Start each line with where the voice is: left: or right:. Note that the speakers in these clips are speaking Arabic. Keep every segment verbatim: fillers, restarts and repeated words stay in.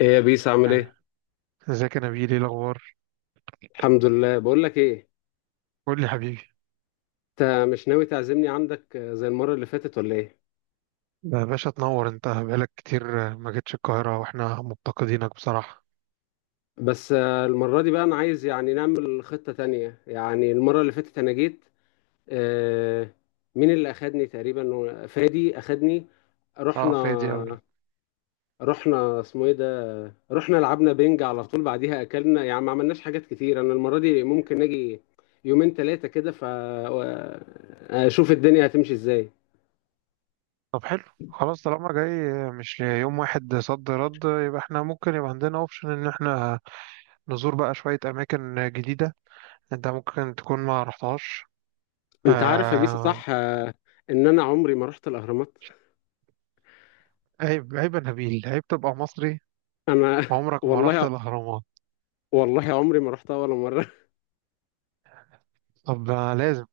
left: ايه يا بيس عامل
right: آه،
left: ايه؟
right: ازيك يا نبيل؟ ايه الاخبار؟
left: الحمد لله، بقول لك ايه.
right: قول لي حبيبي.
left: انت مش ناوي تعزمني عندك آه، زي المرة اللي فاتت ولا ايه؟
right: يا باشا تنور. انت بقالك كتير آه، ما جيتش القاهره واحنا مفتقدينك بصراحه.
left: بس آه، المرة دي بقى انا عايز يعني نعمل خطة تانية. يعني المرة اللي فاتت انا جيت، آه، مين اللي اخدني؟ تقريبا فادي اخدني.
right: اه
left: رحنا
right: فادي اوي.
left: رحنا اسمه ايه ده؟ رحنا لعبنا بينج على طول، بعديها اكلنا، يعني ما عملناش حاجات كتير. انا المرة دي ممكن اجي يومين ثلاثة كده فاشوف الدنيا هتمشي ازاي.
right: طب حلو. خلاص طالما جاي آه، مش يوم واحد صد رد آه، يبقى احنا ممكن يبقى عندنا اوبشن ان احنا نزور بقى شويه اماكن آه، جديده. انت ممكن تكون ما رحتهاش.
left: انت عارف يا بيسا،
right: آه.
left: صح آه، ان انا عمري ما رحت الاهرامات.
right: عيب عيب يا نبيل، عيب تبقى مصري
left: انا
right: عمرك ما رحت
left: والله،
right: الاهرامات.
left: والله عمري ما رحتها ولا مره.
right: طب آه، لازم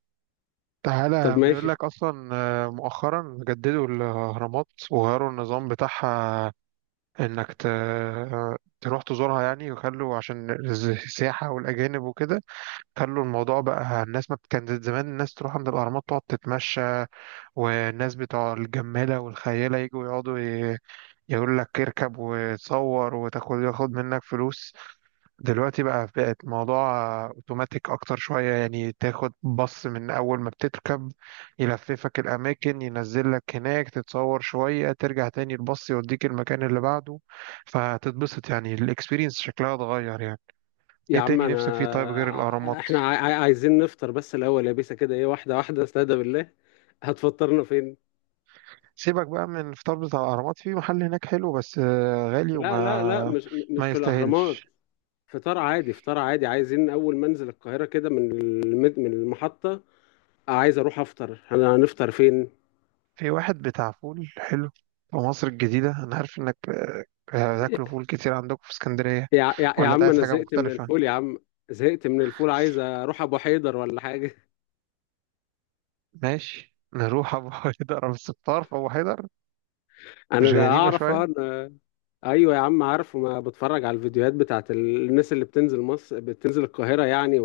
left: طب
right: تعالى. بيقول
left: ماشي.
right: لك اصلا آه، مؤخرا جددوا الاهرامات وغيروا النظام بتاعها. انك ت... آه، تروح تزورها يعني، وخلوا عشان الز- السياحة والأجانب وكده. خلوا الموضوع بقى، الناس ما بت- كانت زمان الناس تروح عند الأهرامات تقعد تتمشى. والناس بتوع الجمالة والخيالة يجوا يقعدوا ي... يقول لك اركب وتصور وتاخد ياخد منك فلوس. دلوقتي بقى بقت الموضوع اوتوماتيك اكتر شوية. يعني تاخد بص من اول ما بتركب يلففك الاماكن، ينزل لك هناك تتصور شوية ترجع تاني البص يوديك المكان اللي بعده. فهتتبسط يعني، الاكسبيرينس شكلها اتغير يعني.
left: يا
right: ايه
left: عم
right: تاني نفسك فيه طيب
left: انا
right: غير الاهرامات؟
left: ع- احنا عا- عا- عايزين نفطر بس الاول يا بيسا، كده ايه، واحده واحده استهدى بالله. هتفطرنا فين؟
right: سيبك بقى من الفطار بتاع الاهرامات. في محل هناك حلو بس آه، غالي
left: لا لا لا،
right: وما
left: مش م- مش
right: ما
left: في الاهرامات.
right: يستاهلش.
left: فطار عادي، فطار عادي. عايزين اول ما انزل القاهره كده من المد... من المحطه عايز اروح افطر. انا هنفطر فين؟
right: في واحد بتاع فول حلو في مصر الجديدة. أنا عارف إنك آه، بتاكلوا فول كتير عندكم في اسكندرية.
left: يا... يا... يا
right: ولا أنت
left: عم
right: عايز
left: انا
right: حاجة
left: زهقت من
right: مختلفة؟
left: الفول يا عم. زهقت من الفول، عايز اروح ابو حيدر ولا حاجه.
right: ماشي، نروح أبو حيدر. أو الستار في أبو حيدر؟
left: انا
right: مش
left: لا
right: غريبة
left: اعرف
right: شوية؟
left: أنا... ايوه يا عم، عارفه ما بتفرج على الفيديوهات بتاعت ال- الناس اللي بتنزل مصر، بتنزل القاهره يعني،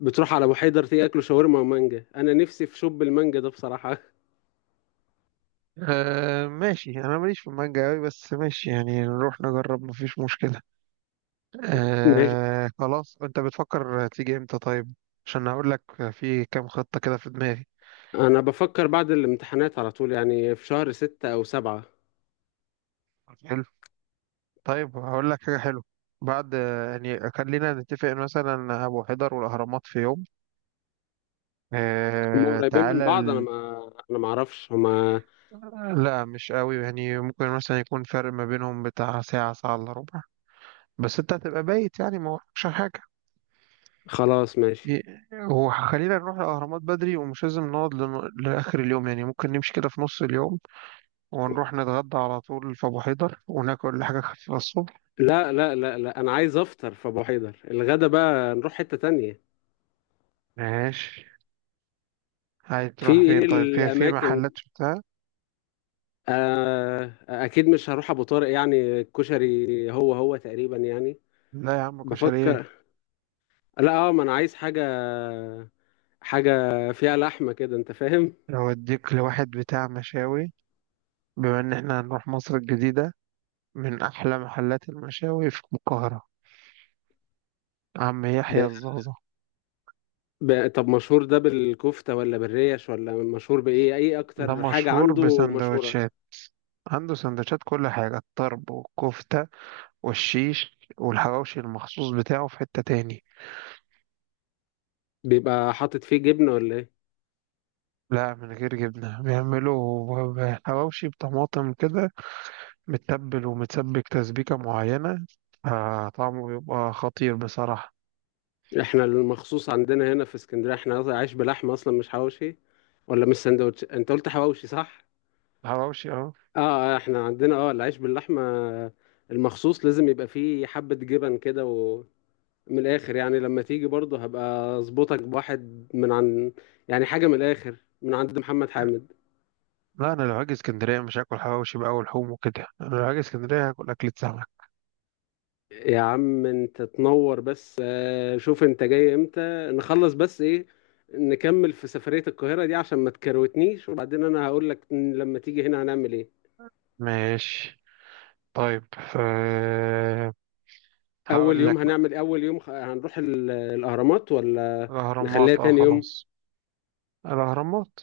left: وبتروح على ابو حيدر، تاكلوا شاورما ومانجا. انا نفسي في شوب المانجا ده بصراحه.
right: أه ماشي. أنا ماليش في المانجا أوي، بس ماشي يعني نروح نجرب مفيش مشكلة.
left: ماشي،
right: أه خلاص. أنت بتفكر تيجي إمتى طيب؟ عشان هقول لك. في كام خطة كده في دماغي.
left: انا بفكر بعد الامتحانات على طول، يعني في شهر ستة او سبعة.
right: حلو. طيب هقول لك حاجة حلوة. بعد يعني خلينا نتفق مثلا أبو حيدر والأهرامات في يوم.
left: هما
right: آه
left: قريبين
right: تعالى
left: من بعض؟ انا
right: ال...
left: ما انا ما اعرفش هما.
right: لا، مش قوي، يعني ممكن مثلا يكون فرق ما بينهم بتاع ساعة ساعة إلا ربع. بس أنت هتبقى بايت يعني ما وراكش حاجة.
left: خلاص ماشي.
right: ي- هو خلينا نروح الأهرامات بدري، ومش لازم نقعد لن... لآخر اليوم. يعني ممكن نمشي كده في نص اليوم، ونروح نتغدى على طول في أبو حيدر، وناكل حاجة خفيفة الصبح.
left: لا لا لا لا، انا عايز افطر في ابو حيدر. الغدا بقى نروح حته تانية.
right: ماشي. عايز
left: في
right: تروح
left: ايه
right: فين طيب؟ في في محلات
left: الاماكن؟
right: بتاع.
left: آه، اكيد مش هروح ابو طارق يعني، الكشري هو هو تقريبا يعني.
right: لا يا عم، كشري إيه.
left: بفكر، لا اه، ما انا عايز حاجه حاجه فيها لحمه كده، انت فاهم.
right: أوديك لواحد بتاع مشاوي، بما إن إحنا هنروح مصر الجديدة، من أحلى محلات المشاوي في القاهرة، عم
left: ب...
right: يحيى الزازة.
left: ب... طب مشهور ده بالكفته ولا بالريش، ولا مشهور بايه؟ اي
right: ده
left: اكتر حاجه
right: مشهور
left: عنده مشهوره؟
right: بسندوتشات. عنده سندوتشات كل حاجة، الطرب والكفتة والشيش. والحواوشي المخصوص بتاعه في حتة تاني.
left: بيبقى حاطط فيه جبنه ولا ايه؟
right: لا من غير جبنة، بيعملوا ب- حواوشي بطماطم كده متبل ومتسبك تسبيكة معينة. آه، طعمه بيبقى خطير بصراحة.
left: احنا المخصوص عندنا هنا في اسكندريه، احنا عايش بلحمه اصلا مش حواوشي، ولا مش سندوتش، انت قلت حواوشي صح.
right: الحواوشي اه.
left: اه، احنا عندنا اه العيش باللحمة المخصوص، لازم يبقى فيه حبة جبن كده، ومن الآخر يعني. لما تيجي برضه هبقى أظبطك بواحد من عن، يعني حاجة من الآخر، من عند محمد حامد.
right: لا أنا لو هاجي اسكندرية مش هاكل حواوشي بقى ولحوم وكده. أنا لو هاجي اسكندرية هاكل أكلة سمك.
left: يا عم انت تنور، بس آه، شوف انت جاي امتى؟ نخلص بس ايه، نكمل في سفرية القاهرة دي عشان ما تكروتنيش، وبعدين انا هقول لك لما تيجي هنا هنعمل ايه.
right: ماشي. طيب ف...
left: اول
right: هقول
left: يوم
right: لك بقى.
left: هنعمل، اول يوم خ- هنروح ال- الأهرامات ولا نخليها
right: الأهرامات اه،
left: تاني يوم؟
right: خلاص الأهرامات.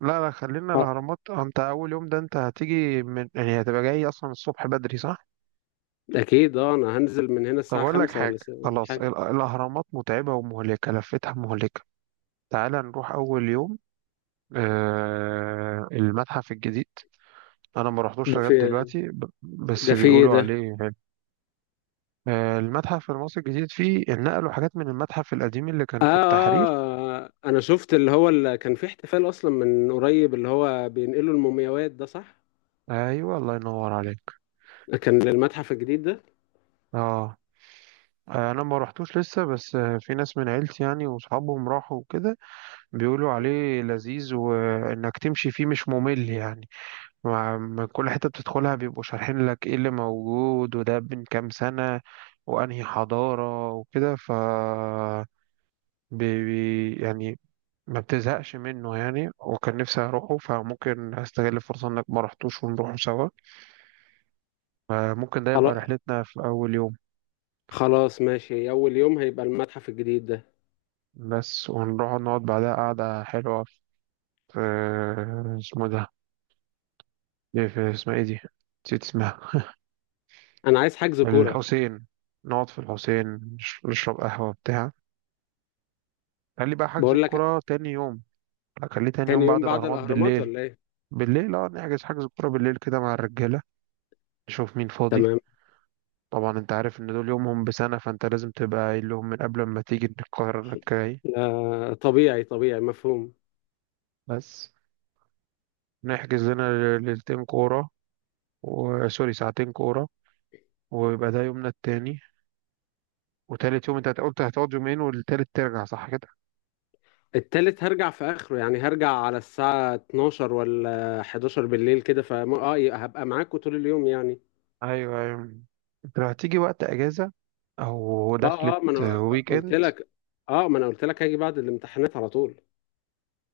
right: لا لا، خلينا
left: آه.
right: الأهرامات. آه، انت أول يوم ده انت هتيجي من، يعني هتبقى جاي أصلا الصبح بدري صح؟
left: اكيد اه، انا هنزل من هنا
right: طب
left: الساعة
right: أقول لك
left: خمسة
right: حاجة.
left: ولا س-
right: خلاص
left: حاجة.
right: ال- الأهرامات متعبة ومهلكة، لفتها مهلكة. تعال نروح أول يوم آه... المتحف الجديد. أنا ما رحتوش
left: ده
right: لغاية
left: في،
right: دلوقتي ب... بس
left: ده في ايه
right: بيقولوا
left: ده؟
right: عليه حلو. آه، المتحف المصري الجديد، فيه نقلوا حاجات من المتحف القديم اللي كان
left: آه،
right: في التحرير.
left: اه انا شفت اللي هو اللي كان في احتفال اصلا من قريب، اللي هو بينقلوا المومياوات ده، صح؟
right: ايوه، الله ينور عليك.
left: كان للمتحف الجديد ده.
right: اه انا ما رحتوش لسه، بس آه، في ناس من عيلتي يعني واصحابهم راحوا وكده. بيقولوا عليه لذيذ، وانك تمشي فيه مش ممل يعني. مع مع كل حتة بتدخلها بيبقوا شارحين لك ايه اللي موجود، وده من كام سنة وانهي حضارة وكده. ف بي بي- يعني ما بتزهقش منه يعني. وكان نفسي اروحه، فممكن استغل الفرصة انك ما رحتوش ونروحه سوا. آه، ممكن ده يبقى
left: خلا-
right: رحلتنا في اول يوم.
left: خلاص ماشي، اول يوم هيبقى المتحف الجديد ده.
right: بس ونروح نقعد بعدها قعدة حلوة في، اسمه ده إيه؟ في اسمها ايه دي؟ نسيت اسمها.
left: انا عايز حجز كورة.
right: الحسين، نقعد في الحسين. نش- نشرب قهوة بتاع. قال لي بقى حجز
left: بقول لك،
right: الكرة تاني يوم. قال لي تاني
left: تاني
right: يوم بعد
left: يوم بعد
right: الأهرامات
left: الاهرامات
right: بالليل.
left: ولا ايه؟
right: بالليل اه، نحجز حجز الكرة بالليل كده مع الرجالة. نشوف مين فاضي.
left: تمام.
right: طبعا انت عارف ان دول يومهم بسنة، فانت لازم تبقى قايل لهم من قبل ما تيجي ان القاهرة انك جاي.
left: لا طبيعي، طبيعي مفهوم.
right: بس نحجز لنا ليلتين كورة و- سوري ساعتين كورة، ويبقى ده يومنا التاني. وتالت يوم انت قلت هتقعد يومين، والتالت ترجع صح كده؟
left: التالت هرجع في اخره يعني، هرجع على الساعة اتناشر ولا حداشر بالليل كده، فم... اه ي- هبقى معاكوا طول اليوم يعني.
right: ايوه ايوه. انت لو هتيجي وقت اجازه، او
left: اه
right: دخلت
left: اه، ما انا
right: ويك
left: قلت
right: اند.
left: لك اه ما انا قلت لك هاجي بعد الامتحانات على طول.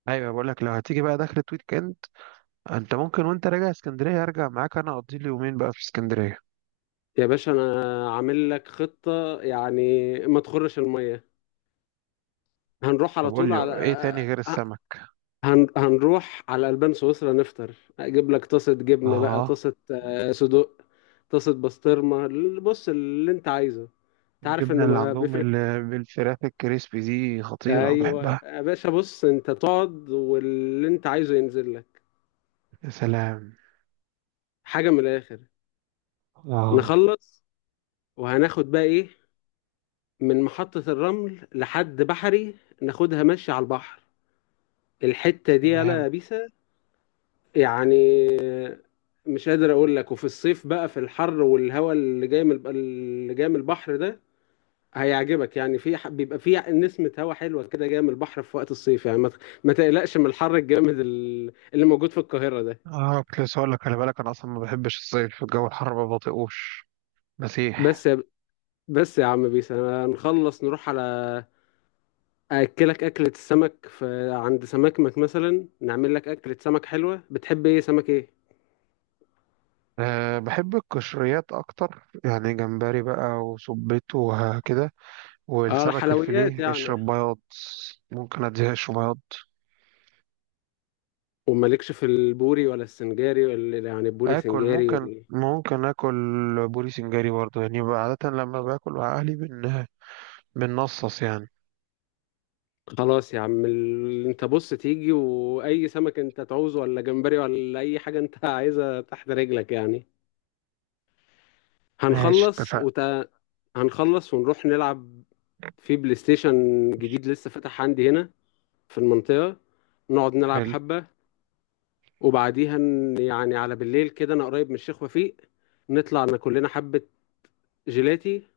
right: ايوه بقول لك، لو هتيجي بقى دخلت ويك اند، انت ممكن وانت راجع اسكندريه ارجع معاك، انا اقضي لي يومين بقى في اسكندريه.
left: يا باشا انا عامل لك خطة يعني، ما تخرش المية. هنروح
right: طب
left: على
right: قول
left: طول
right: لي
left: على
right: ايه تاني غير
left: آه، آه،
right: السمك.
left: هن... هنروح على البان سويسرا نفطر، اجيب لك طاسة جبنة بقى،
right: اه،
left: طاسة آه، صدوق، طاسة بسطرمة. بص اللي انت عايزه، انت عارف ان
right: الجبنه اللي
left: ما
right: عندهم
left: بيفرق.
right: ال- بالفراخ الكريسبي دي خطيره
left: ايوه
right: بحبها.
left: يا باشا، بص انت تقعد واللي انت عايزه ينزل لك،
right: يا سلام.
left: حاجه من الاخر.
right: اه
left: نخلص وهناخد بقى ايه؟ من محطه الرمل لحد بحري، ناخدها ماشي على البحر الحته دي، يالا
right: تمام.
left: يا بيسا. يعني مش قادر اقول لك، وفي الصيف بقى في الحر والهواء اللي جاي من، اللي جاي من البحر ده هيعجبك يعني. في ح- بيبقى في نسمة هواء حلوة كده جاية من البحر في وقت الصيف يعني، ما ت- ما تقلقش من الحر الجامد ال- اللي موجود في القاهرة ده.
right: اه كنت لسه هقول لك خلي بالك، انا اصلا ما بحبش الصيف، الجو الحر ما بطيقوش.
left: بس،
right: مسيح.
left: بس يا عم بيس، انا نخلص نروح على اكلك اكلة السمك في عند سمكمك مثلا، نعمل لك اكلة سمك حلوة. بتحب ايه، سمك ايه؟
right: أه بحب القشريات أكتر، يعني جمبري بقى وسبيط وكده.
left: اه
right: والسمك
left: الحلويات
right: الفيليه
left: يعني،
right: اشرب بياض. ممكن أديهاش في بياض.
left: ومالكش في البوري ولا السنجاري، ولا يعني البوري
right: آكل،
left: سنجاري ولا
right: ممكن
left: إيه؟
right: ممكن آكل بوري سنجاري برضه، يعني بقى عادة لما باكل مع أهلي بن بنصص يعني.
left: خلاص يا عم ال... انت بص تيجي، واي سمك انت تعوزه، ولا جمبري، ولا اي حاجة انت عايزها تحت رجلك يعني.
right: ماشي
left: هنخلص
right: اتفقنا.
left: وت... هنخلص ونروح نلعب في بلاي ستيشن جديد لسه فتح عندي هنا في المنطقة، نقعد نلعب
right: حلو.
left: حبة. وبعديها ن- يعني على بالليل كده، أنا قريب من الشيخ وفيق، نطلع ناكل لنا حبة جيلاتي،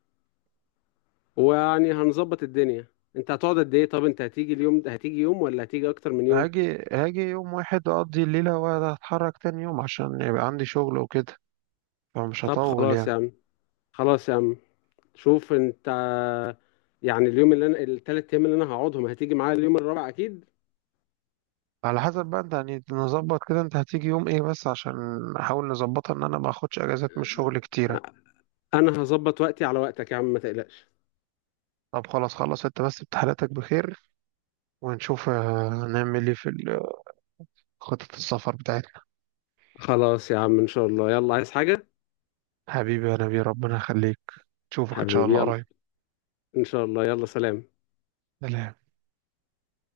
left: ويعني هنظبط الدنيا. أنت هتقعد قد إيه؟ طب أنت هتيجي اليوم ده هتيجي يوم ولا هتيجي أكتر من يوم؟
right: هاجي هاجي يوم واحد، أقضي الليلة وأتحرك تاني يوم عشان يبقى عندي شغل وكده، فمش
left: طب
right: هطول
left: خلاص
right: يعني.
left: يا عم، خلاص يا عم، شوف أنت. يعني اليوم اللي أنا، التلات أيام اللي أنا هقعدهم، هتيجي معايا اليوم الرابع أكيد.
right: على حسب بقى انت يعني. نظبط كده انت هتيجي يوم ايه، بس عشان نحاول نظبطها ان انا ما اخدش اجازات من الشغل كتيرة.
left: أنا هظبط وقتي على وقتك يا عم، ما تقلقش.
right: طب خلاص، خلص انت بس امتحاناتك بخير، ونشوف آه، هنعمل ايه في ال- خطة السفر بتاعتنا.
left: خلاص يا عم، إن شاء الله، يلا عايز حاجة؟
right: حبيبي يا نبي، ربنا يخليك. نشوفك ان شاء
left: حبيبي،
right: الله
left: يلا
right: قريب.
left: إن شاء الله، يلا سلام.
right: سلام.